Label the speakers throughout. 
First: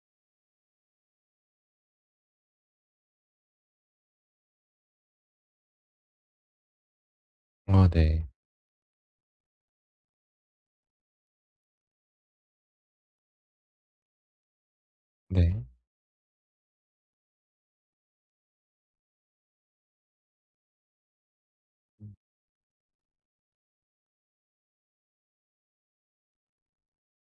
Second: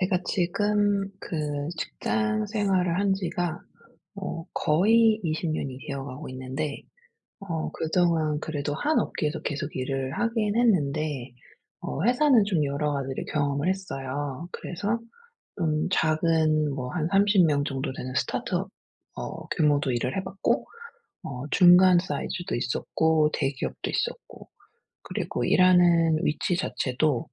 Speaker 1: 제가 지금 그 직장 생활을 한 지가 거의 20년 년이 되어 가고 있는데
Speaker 2: 아 네.
Speaker 1: 그동안 그래도 한 업계에서 계속 일을 하긴 했는데 회사는 좀 여러 가지를 경험을 했어요. 그래서
Speaker 2: 네.
Speaker 1: 좀 작은 뭐 한 30명 정도 되는 스타트업 규모도 일을 해 봤고 중간 사이즈도 있었고 대기업도 있었고 그리고 일하는 위치 자체도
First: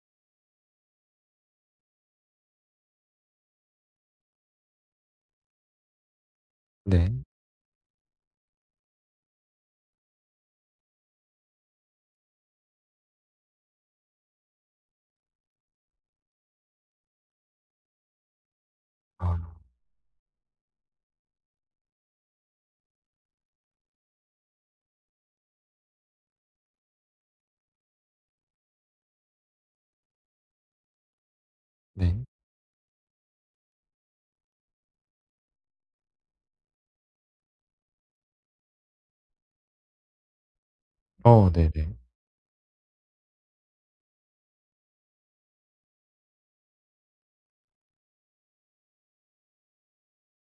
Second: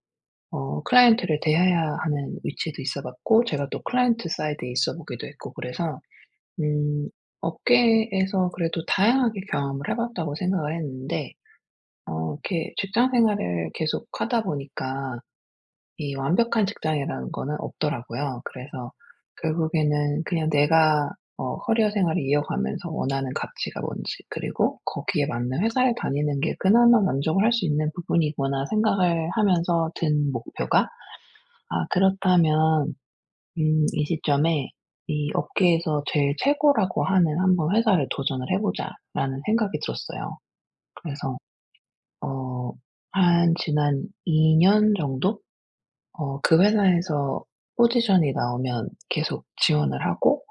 Speaker 1: 클라이언트를 대해야 하는 위치도 있어 봤고 제가 또 클라이언트 사이드에 있어 보기도 했고 그래서 음
Speaker 2: 네.
Speaker 1: 업계에서 그래도 다양하게 경험을 해 봤다고 생각을 했는데 이렇게 직장 생활을 계속 하다 보니까 이 완벽한 직장이라는 거는 없더라고요. 그래서
Speaker 2: 아
Speaker 1: 결국에는 그냥 내가 커리어 생활을 이어가면서 원하는 가치가 뭔지, 그리고 거기에 맞는 회사를 다니는 게 그나마 만족을 할 수 있는 부분이구나 생각을 하면서 든 목표가, 아
Speaker 2: 네.
Speaker 1: 그렇다면 이 시점에 '이 업계에서 제일 최고라고 하는 한번 회사를 도전을 해 보자.'라는 생각이 들었어요. 그래서
Speaker 2: 어 네네. 네.
Speaker 1: 어 한 지난 2년 정도 그 회사에서 포지션이 나오면 계속 지원을 하고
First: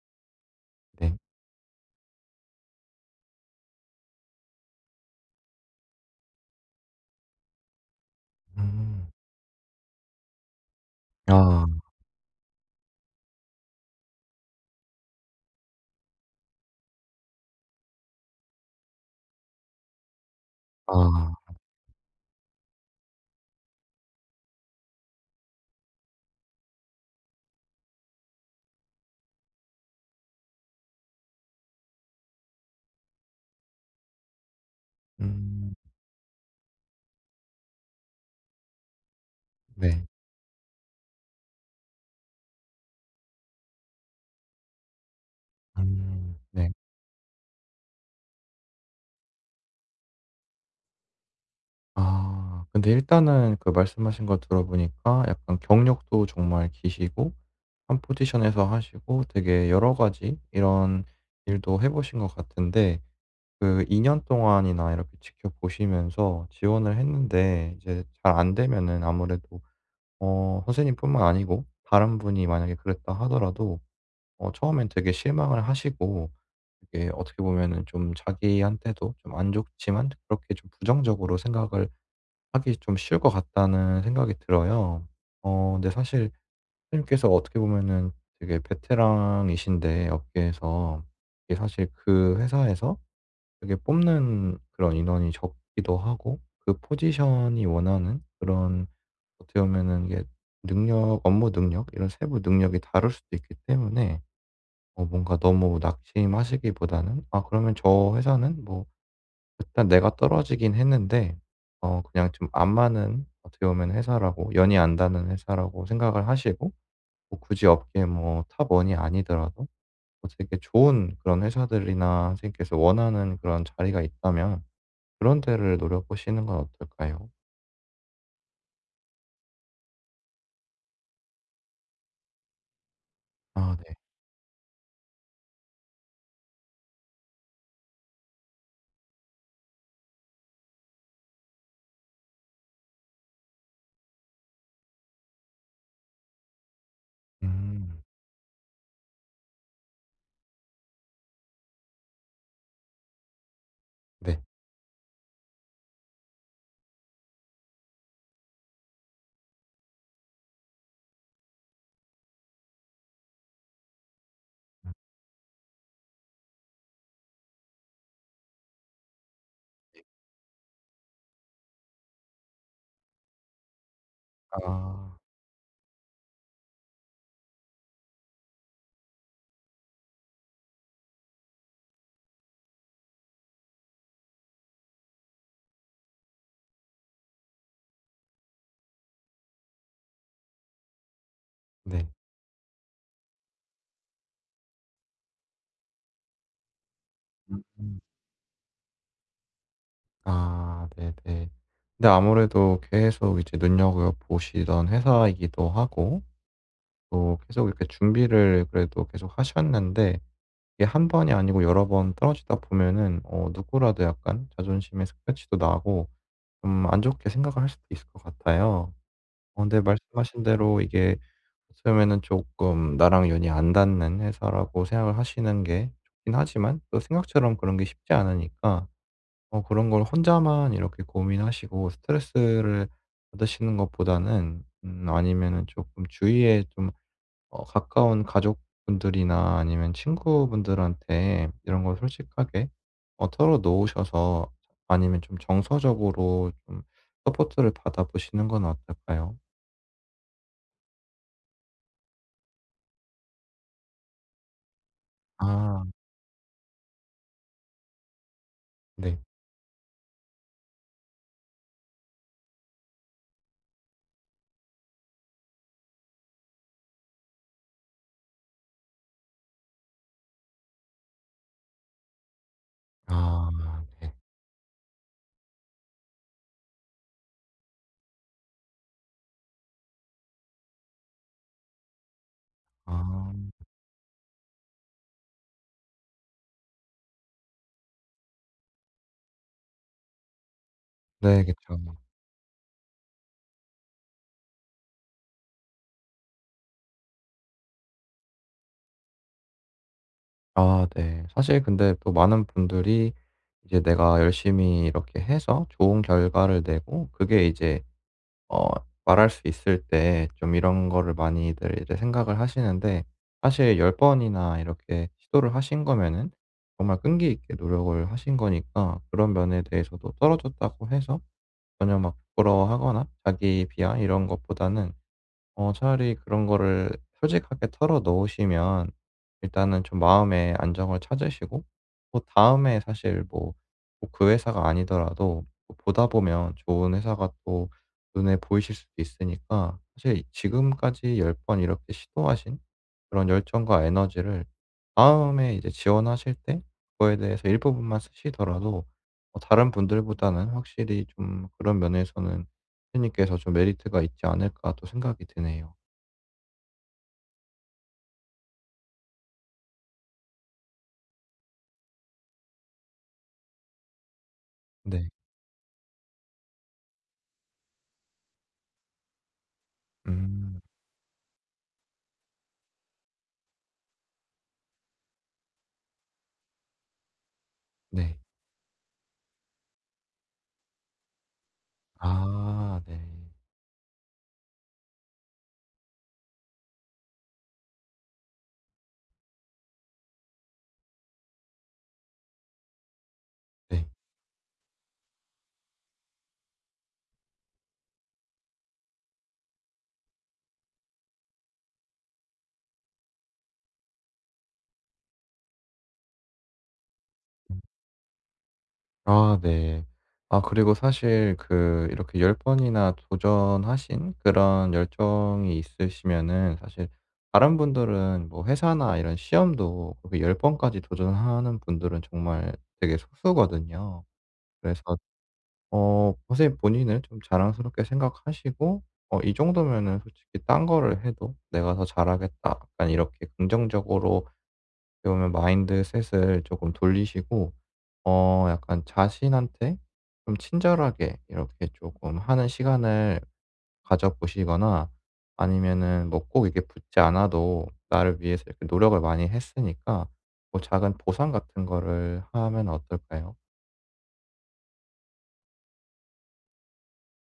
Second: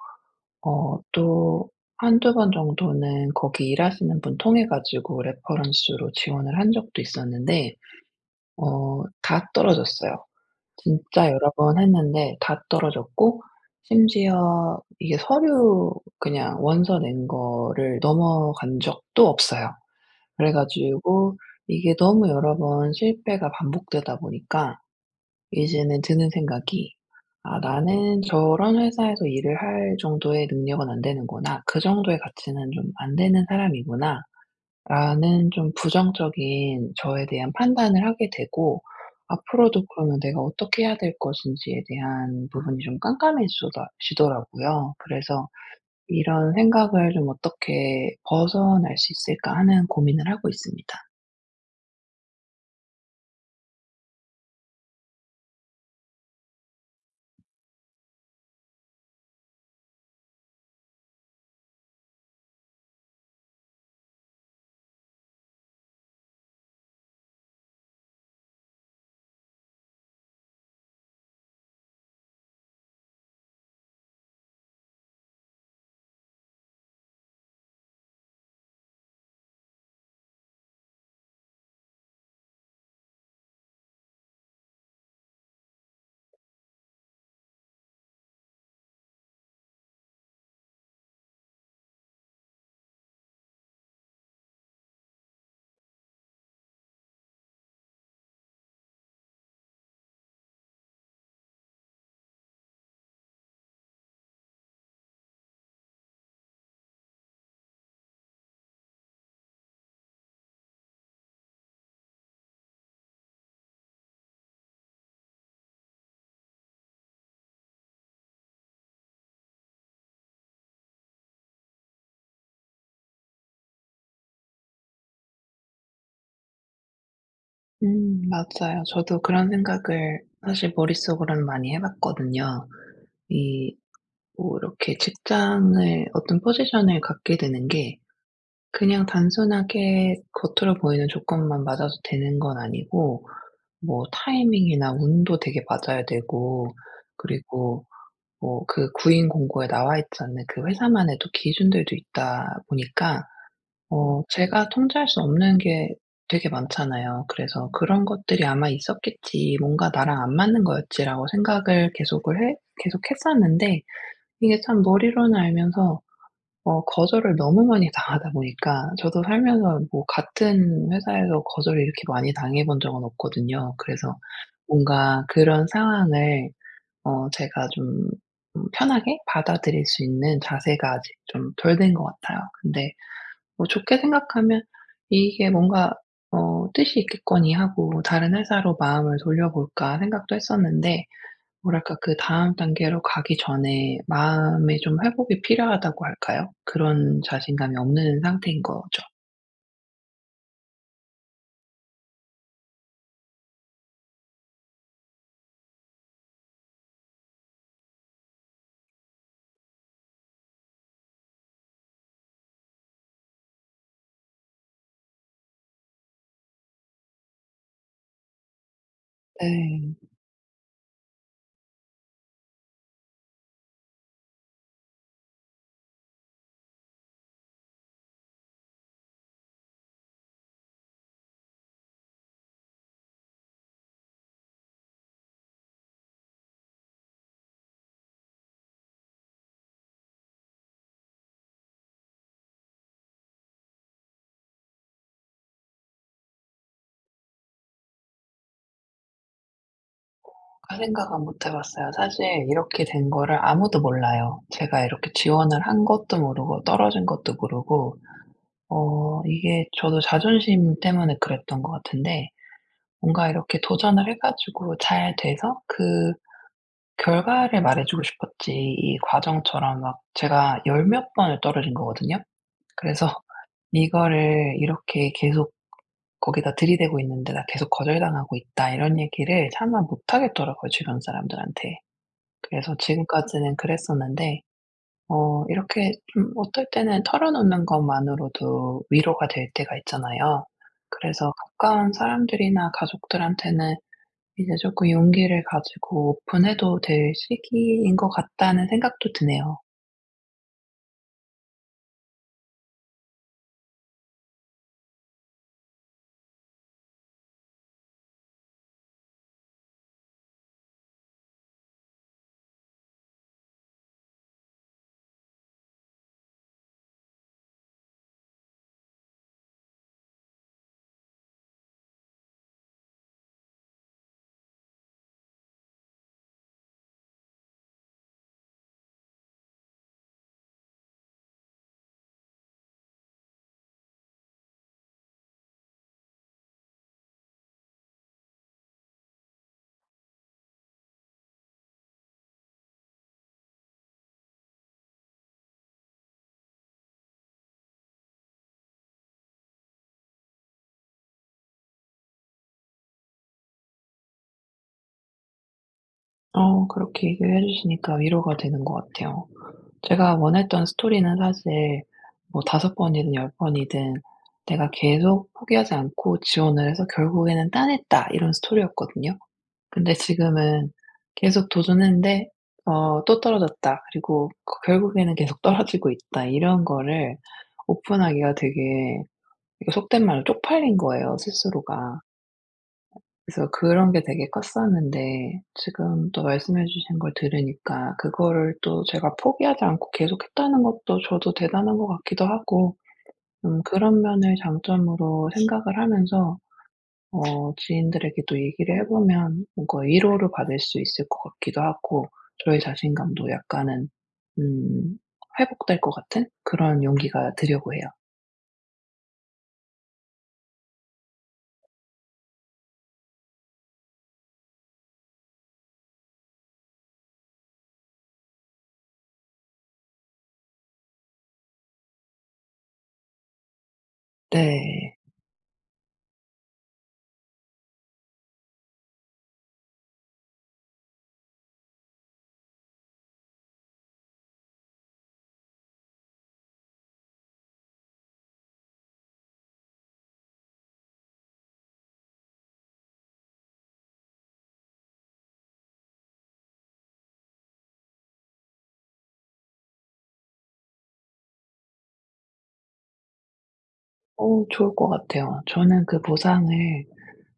Speaker 2: 네.
Speaker 1: 또 한두 번 정도는 거기 일하시는 분 통해 가지고 레퍼런스로 지원을 한 적도 있었는데
Speaker 2: 음.
Speaker 1: 다 떨어졌어요. 진짜 여러
Speaker 2: 아.
Speaker 1: 번 했는데 다 떨어졌고 심지어 이게 서류, 그냥 원서 낸 거를 넘어간 적도 없어요. 그래
Speaker 2: 아.
Speaker 1: 가지고 이게 너무 여러 번 실패가 반복되다 보니까 이제는 드는 생각이 '아 나는 저런 회사에서 일을 할 정도의 능력은 안 되는구나. 그 정도의 가치는 좀 안 되는 사람이구나.' 라는 좀
Speaker 2: 음.
Speaker 1: 부정적인 저에 대한 판단을 하게 되고, 앞으로도
Speaker 2: 네.
Speaker 1: 그러면 내가 어떻게 해야 될 것인지에 대한 부분이 좀 깜깜해지더라 고요 그래서
Speaker 2: 음.
Speaker 1: '이런
Speaker 2: 네.
Speaker 1: 생각을 좀 어떻게 벗어날 수 있을까.' 하는 고민을 하고 있습니다.
Speaker 2: 아. 근데 일단은 그 말씀하신 거 들어보니까, 약간 경력도 정말 기시고 한 포지션에서 하시고 되게 여러 가지 이런 일도 해 보신 것 같은데, 그 2년 동안이나 이렇게 지켜보시면서 지원을 했는데 이제 잘 안 되면은, 아무래도 선생님뿐만 아니고 다른 분이 만약에 그랬다 하더라도 처음엔 되게 실망을 하시고, 이게 어떻게 보면은 좀 자기한테도 좀 안 좋지만 그렇게 좀 부정적으로 생각을 하기 좀 쉬울 것 같다는 생각이 들어요. 근데 사실 선생님께서 어떻게 보면은 되게 베테랑이신데, 업계에서, 이게 사실 그 회사에서 되게 뽑는 그런 인원이 적기도 하고, 그 포지션이 원하는 그런, 어떻게 보면은 이게 능력, 업무 능력, 이런 세부 능력이 다를 수도 있기 때문에, 뭔가 너무 낙심하시기보다는 '아 그러면 저 회사는 뭐 일단 내가 떨어지긴 했는데 그냥 좀 안 맞는, 어떻게 보면 회사라고, 연이 안 닿는 회사라고 생각을 하시고, 뭐 굳이 업계 뭐 탑 1이 아니더라도 뭐 되게 좋은 그런 회사들이나 선생님께서 원하는 그런 자리가 있다면 그런 데를 노려 보시는 건 어떨까요?'
Speaker 1: 음, 맞아요. 저도 그런 생각을 사실 머릿속으로는 많이 해 봤거든요.
Speaker 2: 아
Speaker 1: 이
Speaker 2: 네.
Speaker 1: 뭐 이렇게 직장을 어떤 포지션을 갖게 되는 게 그냥 단순하게 겉으로 보이는 조건만 맞아도 되는 건 아니고, 뭐 타이밍이나 운도 되게 맞아야 되고, 그리고
Speaker 2: 음.
Speaker 1: 뭐 그 구인 공고에 나와 있지 않는 그 회사만의 또 기준들도 있다 보니까
Speaker 2: 네.
Speaker 1: 제가 통제할 수 없는 게 되게 많잖아요. 그래서 '그런 것들이 아마 있었겠지. 뭔가 나랑 안 맞는 거였지.'라고 생각을 계속을 해 계속했었는데, 이게 참 머리로는 알면서 거절을 너무 많이 당하다 보니까, 저도 살면서 뭐 같은 회사에서 거절을 이렇게 많이 당해 본 적은 없거든요. 그래서
Speaker 2: 아.
Speaker 1: 뭔가 그런 상황을 제가 좀 편하게 받아들일 수 있는 자세가 아직 좀 덜 된 것 같아요. 근데 뭐 좋게 생각하면 '이게 뭔가 뜻이 있겠거니.' 하고 '다른 회사로 마음을 돌려볼까.' 생각도 했었는데, 뭐랄까
Speaker 2: 네.
Speaker 1: 그 다음 단계로 가기 전에 마음의 좀 회복이 필요하다고 할까요? 그런 자신감이
Speaker 2: 음.
Speaker 1: 없는 상태인 거죠.
Speaker 2: 아 네네. 근데 아무래도 계속 이제 눈여겨 보시던 회사이기도 하고, 또 계속 이렇게 준비를 그래도 계속 하셨는데, 이게 한 번이 아니고 여러 번 떨어지다 보면은 누구라도 약간 자존심에 스크래치도 나고 좀 안 좋게 생각을 할 수도 있을 것 같아요. 근데
Speaker 1: 네.
Speaker 2: 말씀하신 대로 이게, 처음에는 조금 나랑 연이 안 닿는 회사라고 생각을 하시는 게 좋긴 하지만 또 생각처럼 그런 게 쉽지 않으니까, 그런 걸 혼자만 이렇게 고민하시고 스트레스를 받으시는 것보다는, 아니면은 조금 주위에 좀 가까운 가족분들이나 아니면 친구분들한테 이런 걸 솔직하게 털어 놓으셔서, 아니면 좀 정서적으로 좀 서포트를 받아 보시는 건 어떨까요?
Speaker 1: 그 생각은 못 해 봤어요. 사실 이렇게 된 거를 아무도 몰라요. 제가 이렇게 지원을
Speaker 2: 아
Speaker 1: 한 것도 모르고 떨어진 것도 모르고,
Speaker 2: 네.
Speaker 1: 이게 저도 자존심 때문에 그랬던 것 같은데, 뭔가 이렇게 도전을 해 가지고 잘 돼서 그 결과를 말해 주고 싶었지, 이 과정처럼 막 제가 열몇 번을 떨어진 거거든요. 그래서
Speaker 2: 아 네.
Speaker 1: 이거를 이렇게 계속 거기다 들이대고 있는데 '나 계속 거절당하고 있다.' 이런 얘기를 차마 못 하겠더라고요, 주변 사람들한테. 그래서 지금까지는
Speaker 2: 아
Speaker 1: 그랬었는데 이렇게 좀 어떨 때는 털어놓는 것만으로도 위로가 될 때가 있잖아요. 그래서
Speaker 2: 네 그쵸.
Speaker 1: 가까운 사람들이나 가족들한테는 이제 조금 용기를 가지고 오픈해도 될 시기인 것 같다는 생각도 드네요.
Speaker 2: 아 네. 사실 근데 또 많은 분들이 이제 내가 열심히 이렇게 해서 좋은 결과를 내고 그게 이제, 어 말할 수 있을 때 좀 이런 거를 많이들 이제 생각을 하시는데, 사실 10 번이나 이렇게 시도를 하신 거면은 정말 끈기 있게 노력을 하신 거니까, 그런 면에 대해서도 떨어졌다고 해서 전혀 막 부끄러워하거나 자기 비하 이런 것보다는, 차라리 그런 거를 솔직하게 털어 놓으시면 일단은 좀 마음의 안정을 찾으시고, 또 다에 사실 뭐 뭐 그 회사가 아니더라도 뭐 보다 보면 좋은 회사가 또 눈에 보이실 수도 있으니까, 사실 지금까지 10번 이렇게 시도하신 그런 열정과 에너지를 다음에 이제 지원하실 때 그거에 대해서 일부분만 쓰시더라도, 다른 분들보다는 확실히 좀 그런 면에서는 선생님께서 좀 메리트가 있지 않을까 또 생각이 드네요.
Speaker 1: 그렇게 얘기를 해 주시니까 위로가 되는 것 같아요. 제가 원했던 스토리는 사실 뭐섯 번이든 열 번이든 내가
Speaker 2: 네.
Speaker 1: 계속 포기하지 않고 지원을 해서 결국에는 따냈다, 이런 스토리였거든요. 근데
Speaker 2: 음.
Speaker 1: 지금은 계속 도전했는데 또 떨어졌다. 그리고 그 결국에는 계속 떨어지고 있다. 이런 거를
Speaker 2: 네.
Speaker 1: 오픈하기가 되게, 이거 속된 말로 쪽팔린 거예요, 스스로가.
Speaker 2: 아 네.
Speaker 1: 그래서 그런 게 되게 컸었는데, 지금 또 말씀해 주신 걸 들으니까 그거를 또 제가 포기하지 않고 계속했다는 것도 저도 대단한 것 같기도 하고, 음,
Speaker 2: 네.
Speaker 1: 그런 면을 장점으로 생각을 하면서 지인들에게도 얘기를 해 보면 뭔가 위로를 받을 수 있을 것 같기도 하고, 저의 자신감도 약간은 음 회복될 것 같은 그런 용기가
Speaker 2: 음.
Speaker 1: 되려고 해요.
Speaker 2: 아 네. 아 그리고 사실 그 이렇게 10 번이나 도전하신 그런 열정이 있으시면은, 사실 다른 분들은 뭐 회사나 이런 시험도 그렇게 10 번까지 도전하는 분들은 정말 되게 소수거든요. 그래서
Speaker 1: 네.
Speaker 2: 선생님 본인을 좀 자랑스럽게 생각하시고, 이 정도면은 솔직히 딴 거를 해도 '내가 더 잘하겠다.' 약간 이렇게 긍정적으로 보면 마인드셋을 조금 돌리시고, 약간 자신한테 좀 친절하게 이렇게 조금 하는 시간을 가져 보시거나, 아니면은 뭐 꼭 이게 붙지 않아도 나를 위해서 이렇게 노력을 많이 했으니까 뭐 작은 보상 같은 거를 하면 어떨까요?
Speaker 1: 좋을 것 같아요. 저는 그 보상을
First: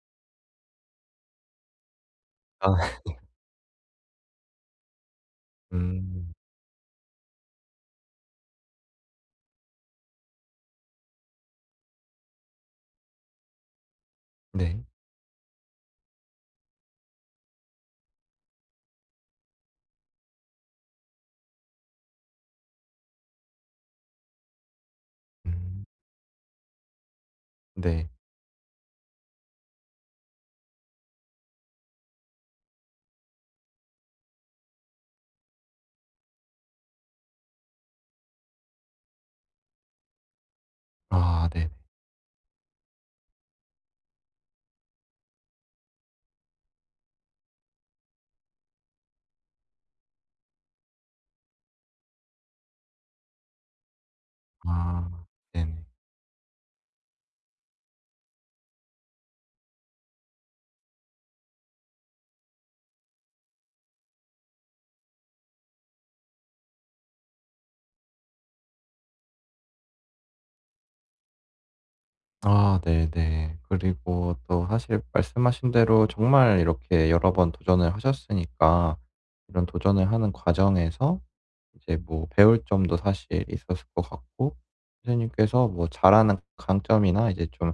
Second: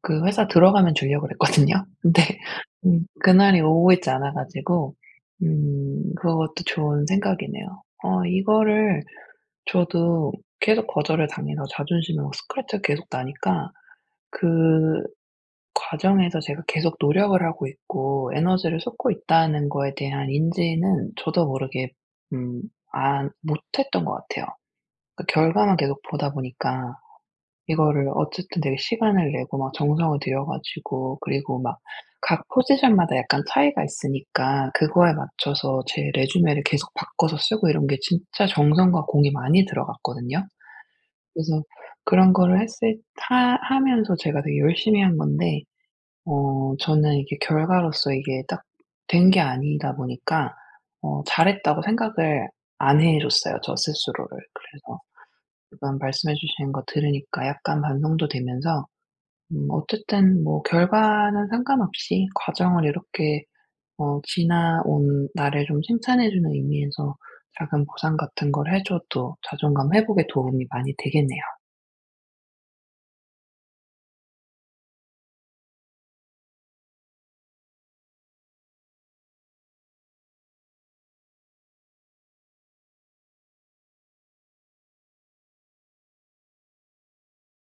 Speaker 1: 그 회사 들어가면 주려고 그랬거든요. 근데
Speaker 2: 아.
Speaker 1: 그날이 오고 있지 않아 가지고, 음,
Speaker 2: 음.
Speaker 1: 그것도 좋은 생각이네요. 이거를 저도 계속 거절을 당해서 자존심에 막 스크래치가 계속 나니까
Speaker 2: 네.
Speaker 1: 그 과정에서 제가 계속 노력을 하고 있고 에너지를 쏟고 있다는 거에 대한 인지는 저도 모르게 음 안 못했던 것 같아요. 그 결과만
Speaker 2: 음.
Speaker 1: 계속 보다 보니까. 이거를
Speaker 2: 네.
Speaker 1: 어쨌든 되게 시간을 내고 막 정성을 들여 가지고, 그리고 막 각 포지션마다 약간 차이가 있으니까 그거에 맞춰서 제 레주메를 계속 바꿔서 쓰고, 이런 게 진짜 정성과 공이 많이 들어갔거든요.
Speaker 2: 아
Speaker 1: 그래서
Speaker 2: 네네.
Speaker 1: 그런 거를 했을 하 하면서 제가 되게 열심히 한 건데 저는 이게 결과로서 이게 딱 된 게 아니다 보니까 잘했다고 생각을 안 해 줬어요, 저 스스로를. 그래서
Speaker 2: 아 네네.
Speaker 1: 지금 말씀해 주시는 거 들으니까 약간 반성도 되면서, 음, 어쨌든 뭐 결과는 상관없이 과정을 이렇게 지나온 나를 좀 칭찬해 주는 의미에서 작은 보상 같은 걸 해 줘도 자존감 회복에 도움이 많이 되겠네요.
Speaker 2: 아 네네. 그리고 또 사실 말씀하신 대로 정말 이렇게 여러 번 도전을 하셨으니까, 이런 도전을 하는 과정에서 이제 뭐 배울 점도 사실 있었을 것 같고, 선생님께서 뭐 잘하는 강점이나 이제 좀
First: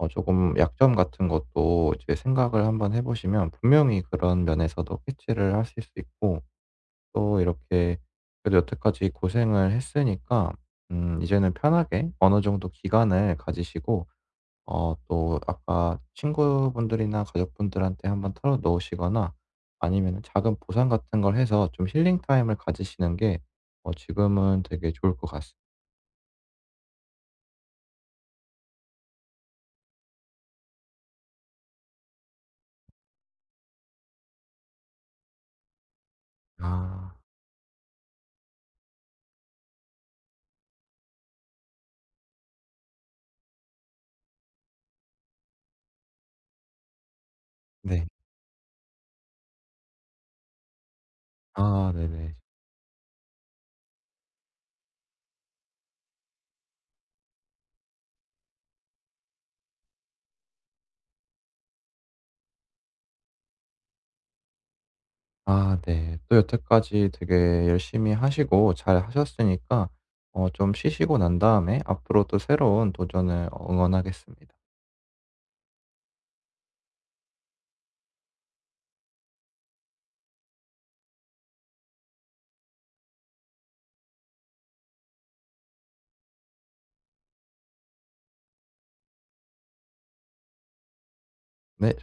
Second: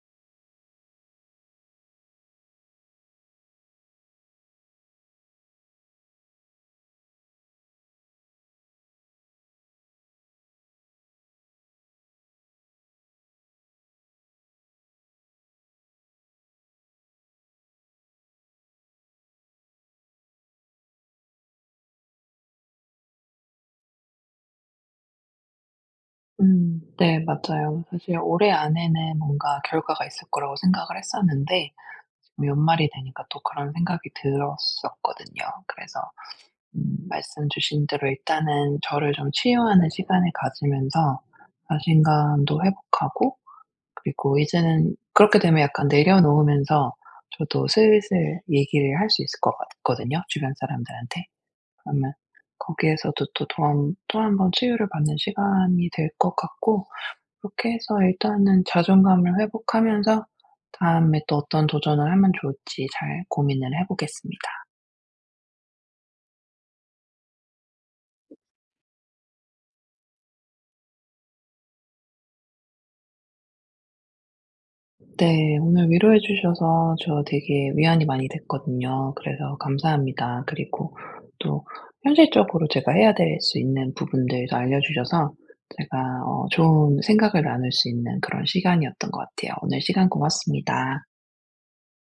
Speaker 2: 조금 약점 같은 것도 이제 생각을 한번 해 보시면 분명히 그런 면에서도 캐치를 하실 수 있고, 또 이렇게, 그래도 여태까지 고생을 했으니까 이제는 편하게 어느 정도 기간을 가지시고, 또 아까 친구분들이나 가족분들한테 한번 털어 놓으시거나, 아니면 작은 보상 같은 걸 해서 좀 힐링 타임을 가지시는 게 지금은 되게 좋을 것 같습니다.
Speaker 1: 음, 네 맞아요. 사실 올해 안에는 뭔가 결과가 있을 거라고 생각을 했었는데, 지금 연말이 되니까 또 그런 생각이 들었었거든요. 그래서 음,
Speaker 2: 아
Speaker 1: 말씀 주신 대로 일단은 저를 좀 치유하는 시간을 가지면서 자신감도 회복하고, 그리고 이제는 그렇게 되면 약간 내려놓으면서 저도
Speaker 2: 네.
Speaker 1: 슬슬 얘기를 할 수 있을 것 같거든요, 주변 사람들한테.
Speaker 2: 아
Speaker 1: 그러면
Speaker 2: 네네.
Speaker 1: 거기에서도 또 도움 또한 번 치유를 받는 시간이 될 것 같고, 그렇게 해서 일단은 자존감을 회복하면서 다음에 또 어떤 도전을 하면 좋을지 잘 고민을 해 보겠습니다.
Speaker 2: 아 네. 또 여태까지 되게 열심히 하시고 잘 하셨으니까 좀 쉬시고 난 다음에 앞으로 또 새로운 도전을 응원하겠습니다.
Speaker 1: 네. 오늘 위로해 주셔서 저 되게 위안이 많이 됐거든요. 그래서 감사합니다. 그리고 또 현실적으로 제가 해야 될 수 있는 부분들도 알려주셔서 제가 좋은 생각을 나눌 수 있는 그런 시간이었던 것 같아요. 오늘 시간 고맙습니다.
Speaker 2: 네.